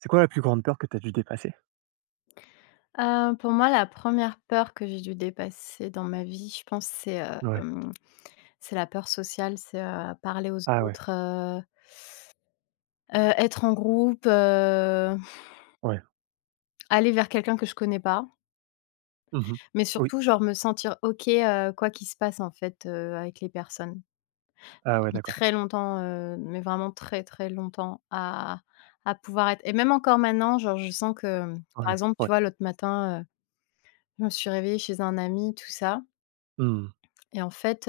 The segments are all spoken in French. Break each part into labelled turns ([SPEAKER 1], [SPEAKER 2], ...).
[SPEAKER 1] C'est quoi la plus grande peur que tu as dû dépasser?
[SPEAKER 2] Pour moi, la première peur que j'ai dû dépasser dans ma vie, je pense, c'est, heu,
[SPEAKER 1] Ouais.
[SPEAKER 2] hem, c'est la peur sociale, c'est, parler aux
[SPEAKER 1] Ah ouais,
[SPEAKER 2] autres, être en groupe,
[SPEAKER 1] ouais.
[SPEAKER 2] aller vers quelqu'un que je connais pas,
[SPEAKER 1] Mmh.
[SPEAKER 2] mais
[SPEAKER 1] Oui.
[SPEAKER 2] surtout, genre, me sentir OK, quoi qu'il se passe, en fait, avec les personnes.
[SPEAKER 1] Ah
[SPEAKER 2] J'ai
[SPEAKER 1] ouais,
[SPEAKER 2] mis
[SPEAKER 1] d'accord.
[SPEAKER 2] très longtemps, mais vraiment très, très longtemps à pouvoir être et même encore maintenant, genre, je sens que,
[SPEAKER 1] Ouais,
[SPEAKER 2] par exemple,
[SPEAKER 1] ouais.
[SPEAKER 2] tu vois, l'autre matin, je me suis réveillée chez un ami, tout ça
[SPEAKER 1] Mmh.
[SPEAKER 2] et en fait,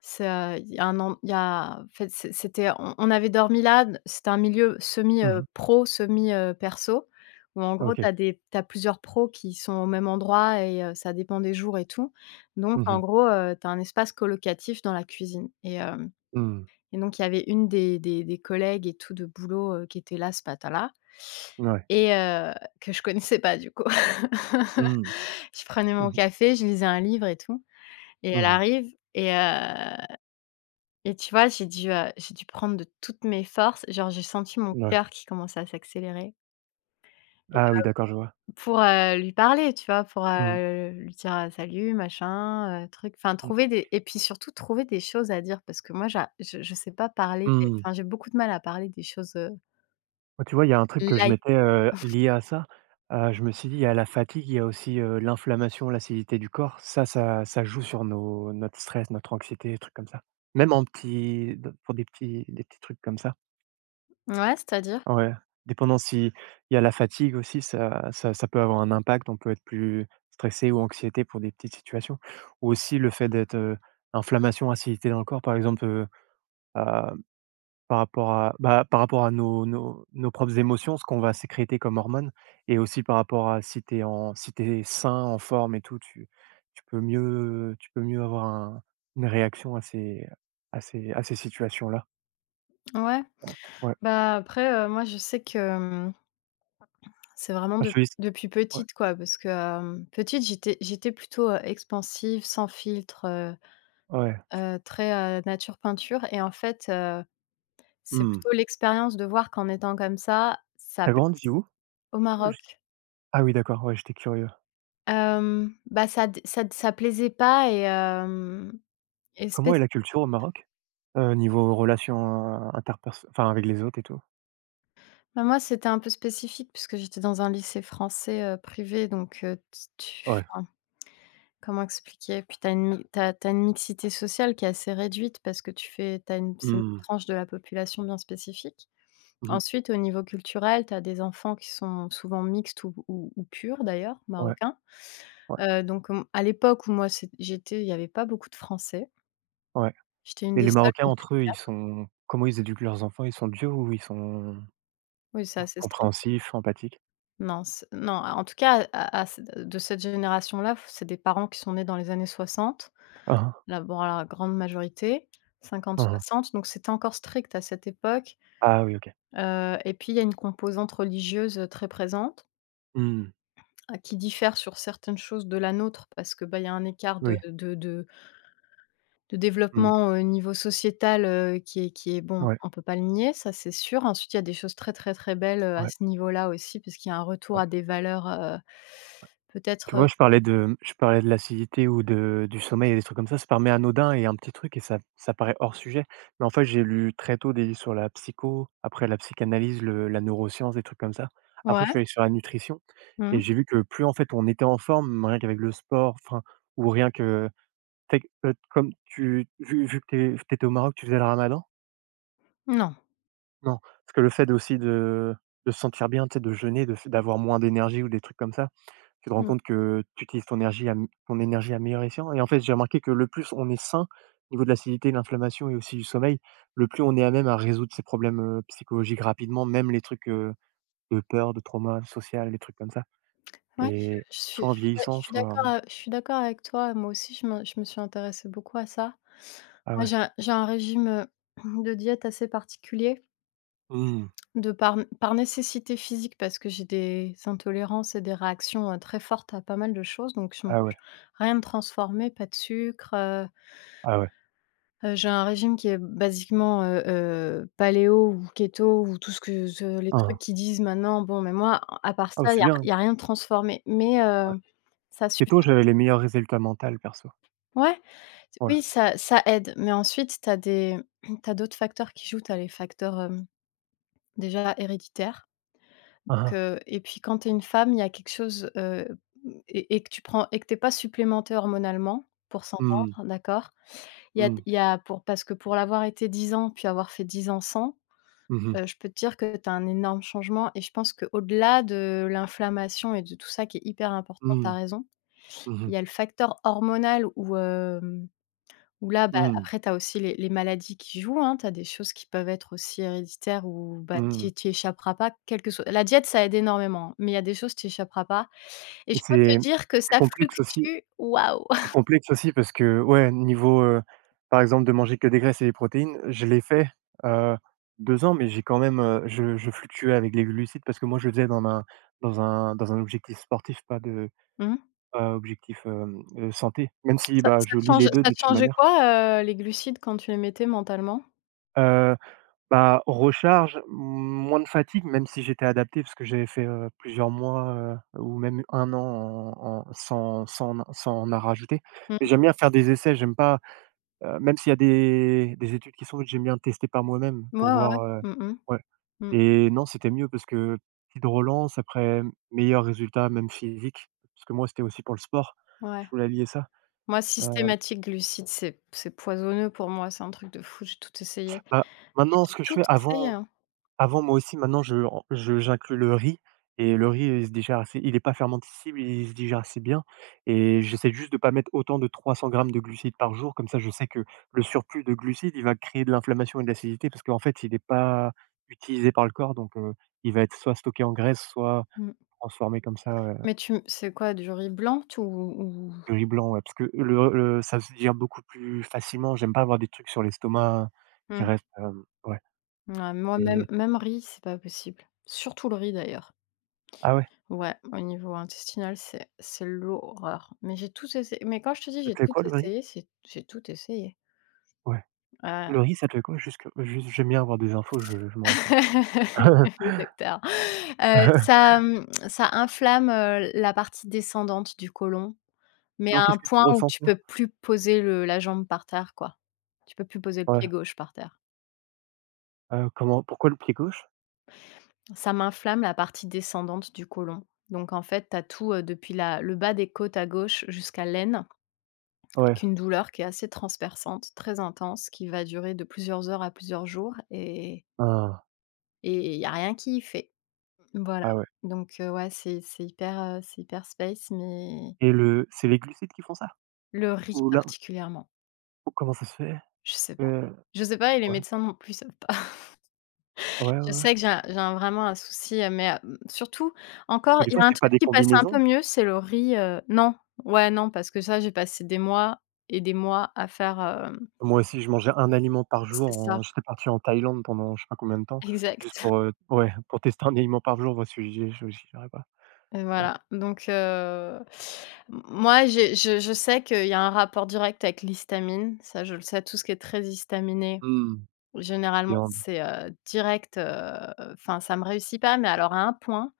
[SPEAKER 2] Ça, il y a un en il y a en fait, c'était on avait dormi là, c'était un milieu semi,
[SPEAKER 1] Mmh.
[SPEAKER 2] pro, semi, perso, où en gros tu
[SPEAKER 1] OK.
[SPEAKER 2] as des t'as plusieurs pros qui sont au même endroit et, ça dépend des jours et tout. Donc
[SPEAKER 1] Mmh
[SPEAKER 2] en
[SPEAKER 1] mh.
[SPEAKER 2] gros, tu as un espace colocatif dans la cuisine
[SPEAKER 1] Mmh.
[SPEAKER 2] et donc il y avait une des collègues et tout de boulot, qui était là ce matin-là
[SPEAKER 1] Ouais.
[SPEAKER 2] et, que je connaissais pas du coup.
[SPEAKER 1] Mmh.
[SPEAKER 2] Je prenais
[SPEAKER 1] Mmh
[SPEAKER 2] mon
[SPEAKER 1] mh.
[SPEAKER 2] café, je lisais un livre et tout et elle
[SPEAKER 1] Mmh.
[SPEAKER 2] arrive et tu vois, j'ai dû prendre de toutes mes forces, genre, j'ai senti mon
[SPEAKER 1] Ouais.
[SPEAKER 2] cœur qui commençait à s'accélérer et
[SPEAKER 1] Ah oui, d'accord, je vois.
[SPEAKER 2] pour, lui parler, tu vois? Pour,
[SPEAKER 1] Mmh.
[SPEAKER 2] lui dire, «Salut, machin, truc». Enfin,
[SPEAKER 1] Mmh.
[SPEAKER 2] trouver des et puis surtout trouver des choses à dire parce que moi j'a je sais pas parler des,
[SPEAKER 1] Mmh.
[SPEAKER 2] enfin, j'ai beaucoup de mal à parler des choses,
[SPEAKER 1] Moi, tu vois, il y a un truc que je
[SPEAKER 2] light.
[SPEAKER 1] m'étais, lié à ça, je me suis dit, il y a la fatigue, il y a aussi, l'inflammation, l'acidité du corps. Ça joue sur nos notre stress, notre anxiété, des trucs comme ça. Même en petits Pour des petits trucs comme ça.
[SPEAKER 2] Ouais, c'est-à-dire?
[SPEAKER 1] Ouais, dépendant si il y a la fatigue aussi, ça peut avoir un impact. On peut être plus stressé ou anxiété pour des petites situations. Ou aussi le fait d'être, inflammation, acidité dans le corps, par exemple, à par rapport à, bah, par rapport à nos propres émotions, ce qu'on va sécréter comme hormones et aussi par rapport à si t'es sain, en forme et tout, tu tu peux mieux avoir un une réaction à ces situations-là.
[SPEAKER 2] Ouais.
[SPEAKER 1] Ouais, ouais.
[SPEAKER 2] Bah, après, moi je sais que, c'est vraiment
[SPEAKER 1] Ah, je
[SPEAKER 2] de
[SPEAKER 1] te dis
[SPEAKER 2] depuis
[SPEAKER 1] Ouais,
[SPEAKER 2] petite, quoi, parce que, petite, j'étais plutôt, expansive, sans filtre.
[SPEAKER 1] ouais.
[SPEAKER 2] Très, nature peinture. Et en fait, c'est
[SPEAKER 1] Mmh.
[SPEAKER 2] plutôt l'expérience de voir qu'en étant comme ça
[SPEAKER 1] Tu
[SPEAKER 2] p
[SPEAKER 1] grandi où?
[SPEAKER 2] au
[SPEAKER 1] J
[SPEAKER 2] Maroc,
[SPEAKER 1] Ah oui d'accord, ouais, j'étais curieux.
[SPEAKER 2] bah, ça plaisait pas et
[SPEAKER 1] Comment
[SPEAKER 2] spéc
[SPEAKER 1] est la culture au Maroc? Niveau relations, interpersonnelles, enfin avec les autres et tout?
[SPEAKER 2] bah, moi, c'était un peu spécifique puisque j'étais dans un lycée français, privé, donc, t tu,
[SPEAKER 1] Ouais.
[SPEAKER 2] enfin, comment expliquer? Puis tu as une mixité sociale qui est assez réduite parce que tu fais tu as une c'est une
[SPEAKER 1] Mmh.
[SPEAKER 2] tranche de la population bien spécifique.
[SPEAKER 1] Mmh.
[SPEAKER 2] Ensuite, au niveau culturel, tu as des enfants qui sont souvent mixtes ou purs d'ailleurs,
[SPEAKER 1] Ouais,
[SPEAKER 2] marocains.
[SPEAKER 1] ouais,
[SPEAKER 2] Donc, à l'époque où moi c'est j'étais, il y avait pas beaucoup de Français.
[SPEAKER 1] ouais.
[SPEAKER 2] J'étais une
[SPEAKER 1] Et
[SPEAKER 2] des
[SPEAKER 1] les
[SPEAKER 2] seules,
[SPEAKER 1] Marocains
[SPEAKER 2] on devait être
[SPEAKER 1] entre eux, ils
[SPEAKER 2] 4.
[SPEAKER 1] sont comment ils éduquent leurs enfants? Ils sont durs ou ils sont
[SPEAKER 2] Oui, c'est assez strict.
[SPEAKER 1] compréhensifs, empathiques?
[SPEAKER 2] Non, en tout cas, à c de cette génération-là, f c'est des parents qui sont nés dans les années 60,
[SPEAKER 1] ah ah
[SPEAKER 2] la bon, la grande majorité,
[SPEAKER 1] ah.
[SPEAKER 2] 50-60, donc c'était encore strict à cette époque.
[SPEAKER 1] Ah oui, OK.
[SPEAKER 2] Et puis il y a une composante religieuse, très présente.
[SPEAKER 1] Mmh.
[SPEAKER 2] Ah, qui diffère sur certaines choses de la nôtre parce que, bah, il y a un écart de
[SPEAKER 1] Oui.
[SPEAKER 2] de de de
[SPEAKER 1] Mmh.
[SPEAKER 2] développement au niveau sociétal, qui est bon,
[SPEAKER 1] Ouais,
[SPEAKER 2] on peut pas le nier, ça c'est sûr. Ensuite, il y a des choses très, très, très belles, à
[SPEAKER 1] ouais,
[SPEAKER 2] ce niveau-là aussi puisqu'il y a un retour
[SPEAKER 1] ouais.
[SPEAKER 2] à des valeurs,
[SPEAKER 1] Tu
[SPEAKER 2] peut-être,
[SPEAKER 1] vois, je parlais de l'acidité ou de du sommeil et des trucs comme ça paraît anodin et un petit truc et ça paraît hors sujet. Mais en fait, j'ai lu très tôt des livres sur la psycho, après la psychanalyse, le la neuroscience, des trucs comme ça. Après, je
[SPEAKER 2] ouais,
[SPEAKER 1] suis allé sur la nutrition
[SPEAKER 2] mmh,
[SPEAKER 1] et j'ai vu que plus, en fait, on était en forme, rien qu'avec le sport, enfin, ou rien que tu sais, comme tu vu que tu étais au Maroc, tu faisais le ramadan?
[SPEAKER 2] non,
[SPEAKER 1] Non, parce que le fait aussi de se sentir bien, tu sais, de jeûner, de f d'avoir moins d'énergie ou des trucs comme ça. Tu te rends
[SPEAKER 2] mmh.
[SPEAKER 1] compte que tu utilises ton énergie à meilleur escient et en fait, j'ai remarqué que le plus on est sain au niveau de l'acidité, de l'inflammation et aussi du sommeil, le plus on est à même à résoudre ces problèmes, psychologiques rapidement, même les trucs, de peur, de trauma social, les trucs comme ça
[SPEAKER 2] Ouais,
[SPEAKER 1] et soit en vieillissant, soit
[SPEAKER 2] je suis d'accord avec toi. Moi aussi, je me suis intéressée beaucoup à ça.
[SPEAKER 1] ah
[SPEAKER 2] Moi,
[SPEAKER 1] ouais.
[SPEAKER 2] j'ai un régime, de diète assez particulier.
[SPEAKER 1] Mmh.
[SPEAKER 2] De par nécessité physique parce que j'ai des intolérances et des réactions, très fortes à pas mal de choses, donc je mange
[SPEAKER 1] Ah ouais,
[SPEAKER 2] rien de transformé, pas de sucre.
[SPEAKER 1] ah ouais.
[SPEAKER 2] J'ai un régime qui est basiquement, paléo ou keto ou tout ce que ce les
[SPEAKER 1] Hein,
[SPEAKER 2] trucs
[SPEAKER 1] hein.
[SPEAKER 2] qu'ils disent maintenant. Bon, mais moi, à part
[SPEAKER 1] Ah bah,
[SPEAKER 2] ça, il y
[SPEAKER 1] c'est
[SPEAKER 2] a
[SPEAKER 1] bien, hein.
[SPEAKER 2] y a rien de transformé, mais,
[SPEAKER 1] Ouais.
[SPEAKER 2] ça suffit.
[SPEAKER 1] Keto, j'avais les meilleurs résultats mentaux perso.
[SPEAKER 2] Ouais,
[SPEAKER 1] Ouais.
[SPEAKER 2] oui, ça aide, mais ensuite tu as des tu d'autres facteurs qui jouent. Tu as les facteurs, déjà héréditaires.
[SPEAKER 1] Hein, hein.
[SPEAKER 2] Et puis quand tu es une femme, il y a quelque chose, et que tu prends et que t'es pas supplémentée hormonalement pour
[SPEAKER 1] Mmh.
[SPEAKER 2] s'entendre, d'accord?
[SPEAKER 1] Mmh.
[SPEAKER 2] Il y a pour parce que pour l'avoir été 10 ans, puis avoir fait 10 ans sans,
[SPEAKER 1] Mmh mh.
[SPEAKER 2] je peux te dire que tu as un énorme changement et je pense que au delà de l'inflammation et de tout ça qui est hyper important, tu
[SPEAKER 1] Mmh.
[SPEAKER 2] as raison,
[SPEAKER 1] Mmh mh.
[SPEAKER 2] il y a le facteur hormonal où, bah,
[SPEAKER 1] Mmh.
[SPEAKER 2] après, tu as aussi les maladies qui jouent, hein. Tu as des choses qui peuvent être aussi héréditaires ou, bah, tu
[SPEAKER 1] Mmh.
[SPEAKER 2] y échapperas pas, quelle que soit la diète, ça aide énormément, mais il y a des choses, tu y échapperas pas. Et
[SPEAKER 1] Mais
[SPEAKER 2] je peux
[SPEAKER 1] c'est
[SPEAKER 2] te dire que
[SPEAKER 1] c'est
[SPEAKER 2] ça
[SPEAKER 1] complexe aussi.
[SPEAKER 2] fluctue, waouh!
[SPEAKER 1] C'est complexe aussi parce que, ouais, niveau, par exemple, de manger que des graisses et des protéines, je l'ai fait, heu, 2 ans, mais j'ai quand même, je fluctuais avec les glucides parce que moi, je le faisais dans un dans un objectif sportif,
[SPEAKER 2] Mmh.
[SPEAKER 1] pas objectif, santé, même si, bah, je lie les 2
[SPEAKER 2] Ça
[SPEAKER 1] de
[SPEAKER 2] te
[SPEAKER 1] toute
[SPEAKER 2] changeait
[SPEAKER 1] manière.
[SPEAKER 2] quoi, les glucides quand tu les mettais mentalement?
[SPEAKER 1] Heu, Bah, recharge, moins de fatigue, même si j'étais adapté parce que j'avais fait, plusieurs mois, ou même un an en en sans sans sans en rajouter. Mais
[SPEAKER 2] Mmh.
[SPEAKER 1] j'aime bien faire des essais, j'aime pas. Même s'il y a des études qui sont faites, j'aime bien tester par moi-même
[SPEAKER 2] Ouais,
[SPEAKER 1] pour
[SPEAKER 2] ouais, ouais.
[SPEAKER 1] voir, heu,
[SPEAKER 2] Mmh
[SPEAKER 1] ouais.
[SPEAKER 2] mh. Mmh.
[SPEAKER 1] Et non, c'était mieux parce que petite relance après meilleur résultat, même physique, parce que moi, c'était aussi pour le sport.
[SPEAKER 2] Ouais.
[SPEAKER 1] Je voulais allier ça.
[SPEAKER 2] Moi,
[SPEAKER 1] Heu,
[SPEAKER 2] systématique glucides, c'est poisonneux pour moi, c'est un truc de fou, j'ai tout essayé,
[SPEAKER 1] bah,
[SPEAKER 2] mais
[SPEAKER 1] Maintenant
[SPEAKER 2] j'ai
[SPEAKER 1] ce que je
[SPEAKER 2] tout
[SPEAKER 1] fais
[SPEAKER 2] essayé,
[SPEAKER 1] avant.
[SPEAKER 2] hein.
[SPEAKER 1] Avant, moi aussi, maintenant, je ren je j'inclus le riz et le riz, il n'est pas fermentescible, il se digère assez bien et j'essaie juste de ne pas mettre autant de 300 grammes de glucides par jour. Comme ça, je sais que le surplus de glucides, il va créer de l'inflammation et de l'acidité parce qu'en fait, il n'est pas utilisé par le corps donc il va être soit stocké en graisse, soit
[SPEAKER 2] Mmh.
[SPEAKER 1] transformé comme ça, heu.
[SPEAKER 2] Mais tu m c'est quoi, du riz blanc? T ou
[SPEAKER 1] Le riz blanc, ouais, parce que le ça se digère beaucoup plus facilement. J'aime pas avoir des trucs sur l'estomac qui
[SPEAKER 2] Mmh.
[SPEAKER 1] restent, hem, ouais.
[SPEAKER 2] Ouais, moi même
[SPEAKER 1] Et
[SPEAKER 2] même riz, c'est pas possible. Surtout le riz d'ailleurs.
[SPEAKER 1] ah ouais,
[SPEAKER 2] Ouais, au niveau intestinal, c'est l'horreur. Mais j'ai tout essayé, mais quand je te dis
[SPEAKER 1] ça
[SPEAKER 2] j'ai
[SPEAKER 1] te fait
[SPEAKER 2] tout
[SPEAKER 1] quoi le riz?
[SPEAKER 2] essayé, c'est j'ai tout essayé.
[SPEAKER 1] Ouais.
[SPEAKER 2] Heu,
[SPEAKER 1] Le riz, ça te le comment jusque juste J'aime bien avoir des infos, je me renseigne.
[SPEAKER 2] oui, docteur. Ça inflamme, la partie descendante du côlon, mais
[SPEAKER 1] Non,
[SPEAKER 2] à
[SPEAKER 1] qu'est-ce
[SPEAKER 2] un
[SPEAKER 1] que tu
[SPEAKER 2] point où
[SPEAKER 1] ressens
[SPEAKER 2] tu peux
[SPEAKER 1] faire?
[SPEAKER 2] plus poser le la jambe par terre, quoi. Tu peux plus poser le
[SPEAKER 1] Ouais,
[SPEAKER 2] pied gauche par terre.
[SPEAKER 1] comment pourquoi le pied gauche?
[SPEAKER 2] Ça m'inflamme la partie descendante du côlon. Donc en fait, t'as tout, depuis la le bas des côtes à gauche jusqu'à l'aine,
[SPEAKER 1] Ouais,
[SPEAKER 2] qu'une douleur qui est assez transperçante, très intense, qui va durer de plusieurs heures à plusieurs jours, et
[SPEAKER 1] ah,
[SPEAKER 2] il y a rien qui y fait. Voilà.
[SPEAKER 1] ah ouais.
[SPEAKER 2] Donc, ouais, c'est hyper space, mais
[SPEAKER 1] Et le c'est les glucides qui font ça?
[SPEAKER 2] le riz
[SPEAKER 1] Ou là,
[SPEAKER 2] particulièrement,
[SPEAKER 1] ou comment ça se fait?
[SPEAKER 2] je sais pas.
[SPEAKER 1] Heu,
[SPEAKER 2] Je sais pas, et les
[SPEAKER 1] ouais,
[SPEAKER 2] médecins non plus savent pas.
[SPEAKER 1] ouais, ouais,
[SPEAKER 2] Je
[SPEAKER 1] ouais.
[SPEAKER 2] sais que j'ai un vraiment un souci, mais, surtout encore,
[SPEAKER 1] Et des
[SPEAKER 2] il y
[SPEAKER 1] fois,
[SPEAKER 2] a un
[SPEAKER 1] c'est pas
[SPEAKER 2] truc
[SPEAKER 1] des
[SPEAKER 2] qui passe un peu
[SPEAKER 1] combinaisons.
[SPEAKER 2] mieux, c'est le riz, non, ouais, non, parce que ça, j'ai passé des mois et des mois à faire, hem
[SPEAKER 1] Moi aussi, je mangeais un aliment par jour
[SPEAKER 2] c'est ça,
[SPEAKER 1] en j'étais parti en Thaïlande pendant je sais pas combien de temps, juste
[SPEAKER 2] exact.
[SPEAKER 1] pour, ouais, pour tester un aliment par jour, voir si j'y arriverais pas.
[SPEAKER 2] Et
[SPEAKER 1] Ouais.
[SPEAKER 2] voilà, donc, m moi, j'ai je sais qu'il y a un rapport direct avec l'histamine, ça, je le sais. Tout ce qui est très histaminé,
[SPEAKER 1] Mmh,
[SPEAKER 2] généralement,
[SPEAKER 1] viande,
[SPEAKER 2] c'est, direct, enfin, ça me réussit pas, mais alors à un point.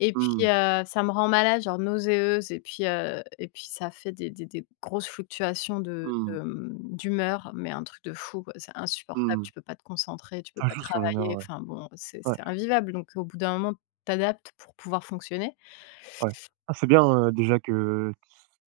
[SPEAKER 2] Et puis,
[SPEAKER 1] mmh,
[SPEAKER 2] ça me rend malade, genre nauséeuse, et puis ça fait des grosses fluctuations
[SPEAKER 1] mmh,
[SPEAKER 2] d'humeur, mais un truc de fou, quoi. C'est insupportable,
[SPEAKER 1] mmh.
[SPEAKER 2] tu peux pas te concentrer, tu peux
[SPEAKER 1] Ça
[SPEAKER 2] pas
[SPEAKER 1] joue sur l'humeur,
[SPEAKER 2] travailler,
[SPEAKER 1] ouais.
[SPEAKER 2] enfin bon, c'est
[SPEAKER 1] Ouais.
[SPEAKER 2] c'est invivable. Donc au bout d'un moment, tu t'adaptes pour pouvoir fonctionner.
[SPEAKER 1] Ouais. Ah, c'est bien, déjà que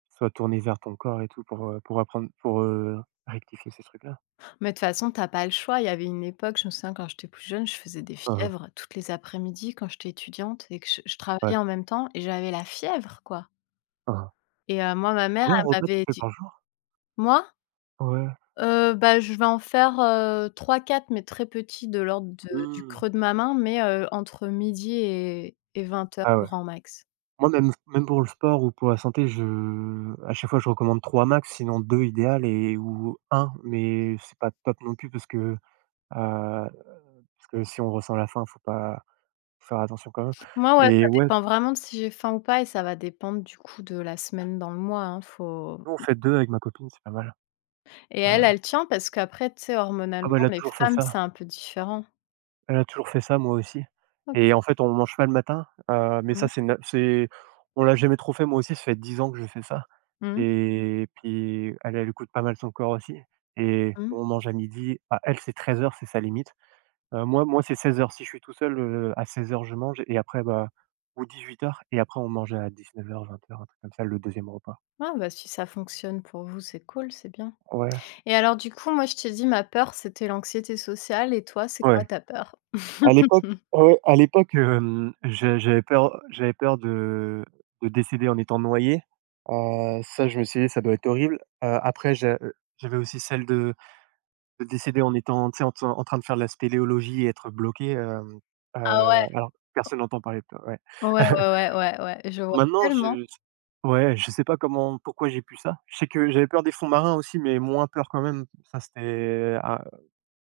[SPEAKER 1] tu sois tourné vers ton corps et tout pour apprendre, pour, rectifier ces trucs-là.
[SPEAKER 2] Mais de toute façon, tu as pas le choix. Il y avait une époque, je me souviens, quand j'étais plus jeune, je faisais des
[SPEAKER 1] Hein, hein.
[SPEAKER 2] fièvres toutes les après-midi, quand j'étais étudiante et que je travaillais
[SPEAKER 1] Ouais.
[SPEAKER 2] en même temps, et j'avais la fièvre, quoi.
[SPEAKER 1] Hein, hein.
[SPEAKER 2] Et moi, ma mère,
[SPEAKER 1] Combien de
[SPEAKER 2] elle
[SPEAKER 1] repas tu
[SPEAKER 2] m'avait
[SPEAKER 1] fais
[SPEAKER 2] dit
[SPEAKER 1] par jour?
[SPEAKER 2] moi?
[SPEAKER 1] Ouais.
[SPEAKER 2] Bah, je vais en faire, 3-4, mais très petits, de l'ordre, Mmh, de du
[SPEAKER 1] Mmh.
[SPEAKER 2] creux de ma main, mais, entre midi et 20 h
[SPEAKER 1] Ah ouais.
[SPEAKER 2] grand max.
[SPEAKER 1] Moi, même pour le sport ou pour la santé, je à chaque fois, je recommande 3 max, sinon 2 idéal et ou un mais c'est pas top non plus heu, parce que si on ressent la faim, faut pas faut faire attention quand même.
[SPEAKER 2] Moi, ouais, ça
[SPEAKER 1] Et ouais,
[SPEAKER 2] dépend vraiment de si j'ai faim ou pas, et ça va dépendre du coup de la semaine dans le mois, hein, faut
[SPEAKER 1] nous, on fait deux avec ma copine, c'est pas mal.
[SPEAKER 2] et
[SPEAKER 1] Ouais,
[SPEAKER 2] elle,
[SPEAKER 1] ouais.
[SPEAKER 2] elle tient parce qu'après, tu sais,
[SPEAKER 1] Ah
[SPEAKER 2] hormonalement,
[SPEAKER 1] bah, elle a
[SPEAKER 2] les
[SPEAKER 1] toujours fait
[SPEAKER 2] femmes, c'est
[SPEAKER 1] ça.
[SPEAKER 2] un peu différent.
[SPEAKER 1] Elle a toujours fait ça, moi aussi et
[SPEAKER 2] OK.
[SPEAKER 1] en fait, on mange pas le matin, mais
[SPEAKER 2] Mmh.
[SPEAKER 1] ça, c'est on l'a jamais trop fait, moi aussi, ça fait 10 ans que je fais ça
[SPEAKER 2] Mmh.
[SPEAKER 1] et puis elle écoute pas mal son corps aussi et
[SPEAKER 2] Mmh.
[SPEAKER 1] on mange à midi. Ah, elle, c'est 13 heures, c'est sa limite. Moi, c'est 16 heures. Si je suis tout seul, à 16 heures, je mange et après, bah ou 18 heures. Et après on mange à 19 heures, 20 heures, un truc comme ça, le deuxième repas.
[SPEAKER 2] Ah, bah, si ça fonctionne pour vous, c'est cool, c'est bien.
[SPEAKER 1] Ouais.
[SPEAKER 2] Et alors du coup, moi, je t'ai dit ma peur, c'était l'anxiété sociale. Et toi, c'est quoi
[SPEAKER 1] Ouais.
[SPEAKER 2] ta peur?
[SPEAKER 1] À l'époque, ah ouais, à l'époque, hem, j'a j'avais peur. De décéder en étant noyé. Ça, je me suis dit: «Ça doit être horrible». Après, j'avais aussi celle de décéder en étant, tu sais, en train de faire de la spéléologie et être bloqué,
[SPEAKER 2] Ah ouais?
[SPEAKER 1] alors personne n'entend parler de toi, ouais.
[SPEAKER 2] Ouais, ouais, ouais, ouais, ouais, je vois
[SPEAKER 1] Maintenant,
[SPEAKER 2] tellement.
[SPEAKER 1] je Ouais, je sais pas comment pourquoi j'ai pu ça. Je sais que j'avais peur des fonds marins aussi, mais moins peur quand même. Ça, c'était à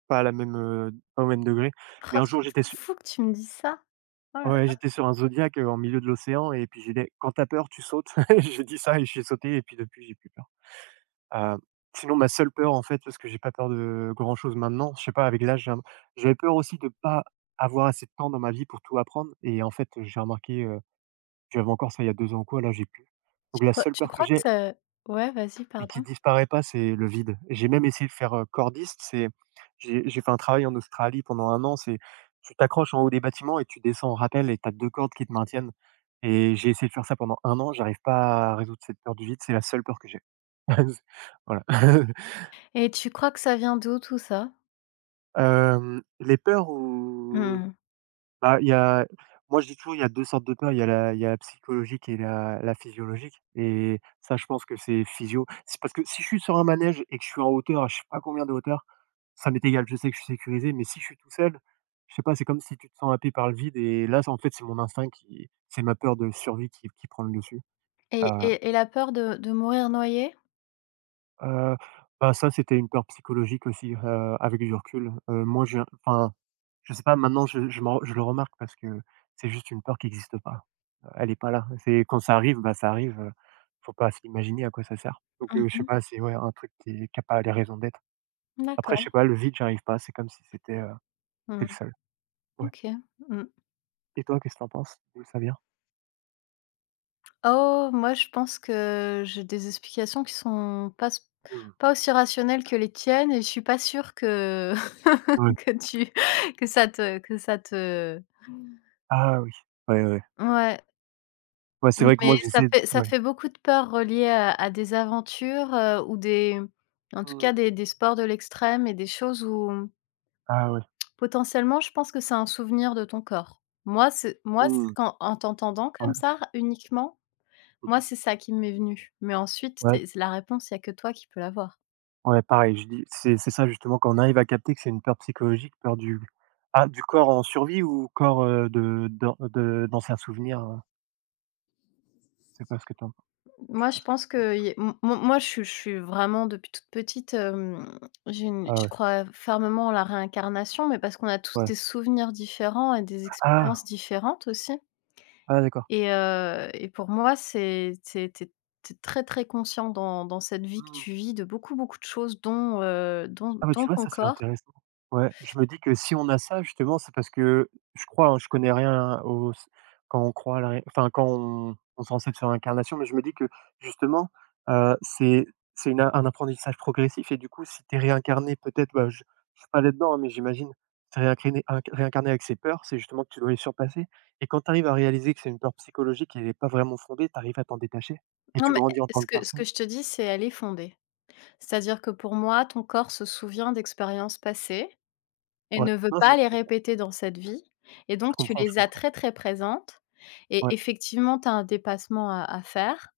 [SPEAKER 1] pas à la même, pas au même degré. Mais
[SPEAKER 2] Oh,
[SPEAKER 1] un jour, j'étais
[SPEAKER 2] c'est fou que tu me dises ça. Oh là
[SPEAKER 1] Ouais,
[SPEAKER 2] là,
[SPEAKER 1] j'étais sur un zodiac, en milieu de l'océan et puis j'ai des quand t'as peur, tu sautes. J'ai dit ça et j'ai sauté et puis depuis, j'ai plus peur. Heu, Sinon ma seule peur en fait, parce que j'ai pas peur de grand chose maintenant, je sais pas avec l'âge, j'avais peur aussi de pas avoir assez de temps dans ma vie pour tout apprendre et en fait, j'ai remarqué, j'avais encore ça il y a 2 ans ou quoi, là j'ai plus. Donc la seule
[SPEAKER 2] tu
[SPEAKER 1] peur que
[SPEAKER 2] crois que
[SPEAKER 1] j'ai
[SPEAKER 2] ça ouais, vas-y,
[SPEAKER 1] et qui
[SPEAKER 2] pardon.
[SPEAKER 1] disparaît pas, c'est le vide. J'ai même essayé de faire, cordiste, c'est j'ai fait un travail en Australie pendant 1 an, c'est tu t'accroches en haut des bâtiments et tu descends en rappel et tu as 2 cordes qui te maintiennent et j'ai essayé de faire ça pendant 1 an, j'arrive pas à résoudre cette peur du vide, c'est la seule peur que j'ai. Voilà.
[SPEAKER 2] Et tu crois que ça vient d'où tout ça?
[SPEAKER 1] Hem, les peurs où.
[SPEAKER 2] Mmh.
[SPEAKER 1] Bah, il y a Moi je dis toujours, il y a 2 sortes de peurs. Il y a la psychologique et la physiologique et ça je pense que c'est physio. C'est parce que si je suis sur un manège et que je suis en hauteur, à je sais pas combien de hauteur, ça m'est égal, je sais que je suis sécurisé, mais si je suis tout seul, je sais pas, c'est comme si tu te sens happé par le vide et là, c'est mon instinct qui c'est ma peur de survie qui prend le dessus.
[SPEAKER 2] et
[SPEAKER 1] Heu
[SPEAKER 2] et et la peur de mourir noyé.
[SPEAKER 1] heu, Bah, ça, c'était une peur psychologique aussi, avec du recul. Enfin, je sais pas, maintenant je le remarque parce que c'est juste une peur qui n'existe pas. Elle est pas là. C'est quand ça arrive, bah, ça arrive, faut pas s'imaginer à quoi ça sert. Donc je sais
[SPEAKER 2] Mmh,
[SPEAKER 1] pas, c'est ouais, un truc qui est qui a pas les raisons d'être. Après je
[SPEAKER 2] d'accord.
[SPEAKER 1] sais pas, le vide, j'arrive pas, c'est comme si c'était, tu
[SPEAKER 2] Mmh.
[SPEAKER 1] le seul. Ouais.
[SPEAKER 2] OK. Mmh.
[SPEAKER 1] Et toi, qu'est-ce que t'en penses? D'où ça vient?
[SPEAKER 2] Oh, moi, je pense que j'ai des explications qui sont
[SPEAKER 1] Mmh.
[SPEAKER 2] pas aussi rationnelles que les tiennes, et je suis pas sûre que
[SPEAKER 1] Ouais.
[SPEAKER 2] que tu que ça te
[SPEAKER 1] Ah oui. Ouais, ouais.
[SPEAKER 2] ouais.
[SPEAKER 1] Ouais, c'est
[SPEAKER 2] Mmh,
[SPEAKER 1] vrai que
[SPEAKER 2] mais
[SPEAKER 1] moi
[SPEAKER 2] ça
[SPEAKER 1] j'essaie d
[SPEAKER 2] fait ça
[SPEAKER 1] ouais.
[SPEAKER 2] fait beaucoup de peurs reliées à des aventures, ou des, en tout cas,
[SPEAKER 1] Mmh.
[SPEAKER 2] des sports de l'extrême et des choses où, mmh,
[SPEAKER 1] Ah ouais.
[SPEAKER 2] potentiellement, je pense que c'est un souvenir de ton corps. Moi, c'est
[SPEAKER 1] Mmh.
[SPEAKER 2] qu'en en t'entendant comme
[SPEAKER 1] Ouais.
[SPEAKER 2] ça, uniquement, moi,
[SPEAKER 1] Mmh.
[SPEAKER 2] c'est ça qui m'est venu. Mais ensuite,
[SPEAKER 1] Ouais,
[SPEAKER 2] c'est la réponse, il n'y a que toi qui peux l'avoir.
[SPEAKER 1] ouais, pareil, je dis c'est ça justement quand on arrive à capter que c'est une peur psychologique, peur du ah, du corps en survie ou corps, heu, de d'anciens souvenirs, heu? C'est quoi ce que tu en penses? Je sais
[SPEAKER 2] Moi,
[SPEAKER 1] pas
[SPEAKER 2] je
[SPEAKER 1] ce que
[SPEAKER 2] pense
[SPEAKER 1] tu voulais.
[SPEAKER 2] que, y m m moi, je suis vraiment depuis toute petite, j'ai une
[SPEAKER 1] Ah
[SPEAKER 2] je
[SPEAKER 1] ouais.
[SPEAKER 2] crois fermement en la réincarnation, mais parce qu'on a tous
[SPEAKER 1] Ouais.
[SPEAKER 2] des souvenirs différents et des expériences
[SPEAKER 1] Ah!
[SPEAKER 2] différentes aussi.
[SPEAKER 1] Ah d'accord.
[SPEAKER 2] Et pour moi, c'est tu es très, très conscient dans cette vie que
[SPEAKER 1] Mmh.
[SPEAKER 2] tu vis de beaucoup, beaucoup de choses dont, heu, dont
[SPEAKER 1] Ah bah, tu
[SPEAKER 2] dont
[SPEAKER 1] vois,
[SPEAKER 2] ton
[SPEAKER 1] ça c'est
[SPEAKER 2] corps.
[SPEAKER 1] intéressant. Ouais, je me dis que si on a ça justement, c'est parce que je crois, hein, je connais rien au s quand on croit à la ré enfin quand on se renseigne sur l'incarnation, mais je me dis que justement, heu, c'est c'est une un apprentissage progressif et du coup, si tu es réincarné peut-être, bah, je suis pas là-dedans, hein, mais j'imagine, tu es réincriné inc réincarné avec ses peurs, c'est justement que tu dois les surpasser et quand tu arrives à réaliser que c'est une peur psychologique et elle est pas vraiment fondée, tu arrives à t'en détacher et
[SPEAKER 2] Non,
[SPEAKER 1] tu
[SPEAKER 2] mais,
[SPEAKER 1] grandis en
[SPEAKER 2] eh,
[SPEAKER 1] tant
[SPEAKER 2] ce
[SPEAKER 1] que
[SPEAKER 2] que ce que
[SPEAKER 1] personne.
[SPEAKER 2] je te dis, c'est elle est fondée. C'est-à-dire que pour moi, ton corps se souvient d'expériences passées et
[SPEAKER 1] Ouais.
[SPEAKER 2] ne veut
[SPEAKER 1] Non, je
[SPEAKER 2] pas les
[SPEAKER 1] comprends.
[SPEAKER 2] répéter dans cette vie, et donc tu
[SPEAKER 1] Je
[SPEAKER 2] les as
[SPEAKER 1] comprends.
[SPEAKER 2] très, très présentes, et
[SPEAKER 1] Ouais,
[SPEAKER 2] effectivement, tu as un dépassement à faire,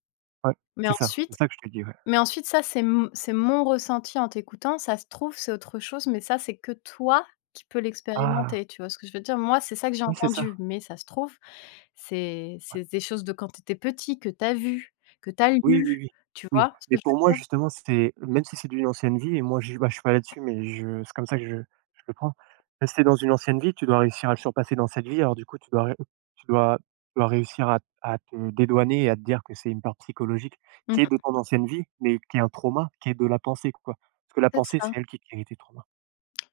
[SPEAKER 1] ouais,
[SPEAKER 2] mais
[SPEAKER 1] c'est ça,
[SPEAKER 2] ensuite.
[SPEAKER 1] que je te dis, ouais.
[SPEAKER 2] Mais ensuite ça, c'est mon ressenti en t'écoutant. Ça se trouve, c'est autre chose, mais ça, c'est que toi qui peux
[SPEAKER 1] Ah!
[SPEAKER 2] l'expérimenter, tu vois ce que je veux dire? Moi, c'est ça que j'ai
[SPEAKER 1] Oui, c'est ça.
[SPEAKER 2] entendu, mais ça se trouve, c'est des choses de quand tu étais petit, que tu as vues, que tu as
[SPEAKER 1] Oui, oui,
[SPEAKER 2] lues,
[SPEAKER 1] oui.
[SPEAKER 2] tu
[SPEAKER 1] Oui,
[SPEAKER 2] vois ce que
[SPEAKER 1] mais
[SPEAKER 2] je
[SPEAKER 1] pour moi,
[SPEAKER 2] veux dire?
[SPEAKER 1] justement, c'est même si c'est d'une ancienne vie et moi, je, bah, je suis pas là-dessus, mais je c'est comme ça que je le prends. Rester dans une ancienne vie, tu dois réussir à le surpasser dans cette vie, alors du coup, tu dois ré tu dois tu dois réussir à te dédouaner et à te dire que c'est une part psychologique
[SPEAKER 2] Mmh,
[SPEAKER 1] qui est de ton ancienne vie, mais qui est un trauma, qui est de la pensée, quoi. Parce que la
[SPEAKER 2] c'est
[SPEAKER 1] pensée, c'est
[SPEAKER 2] ça.
[SPEAKER 1] elle qui crée tes traumas.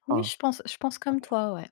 [SPEAKER 2] Oui,
[SPEAKER 1] Enfin,
[SPEAKER 2] je pense comme toi, ouais.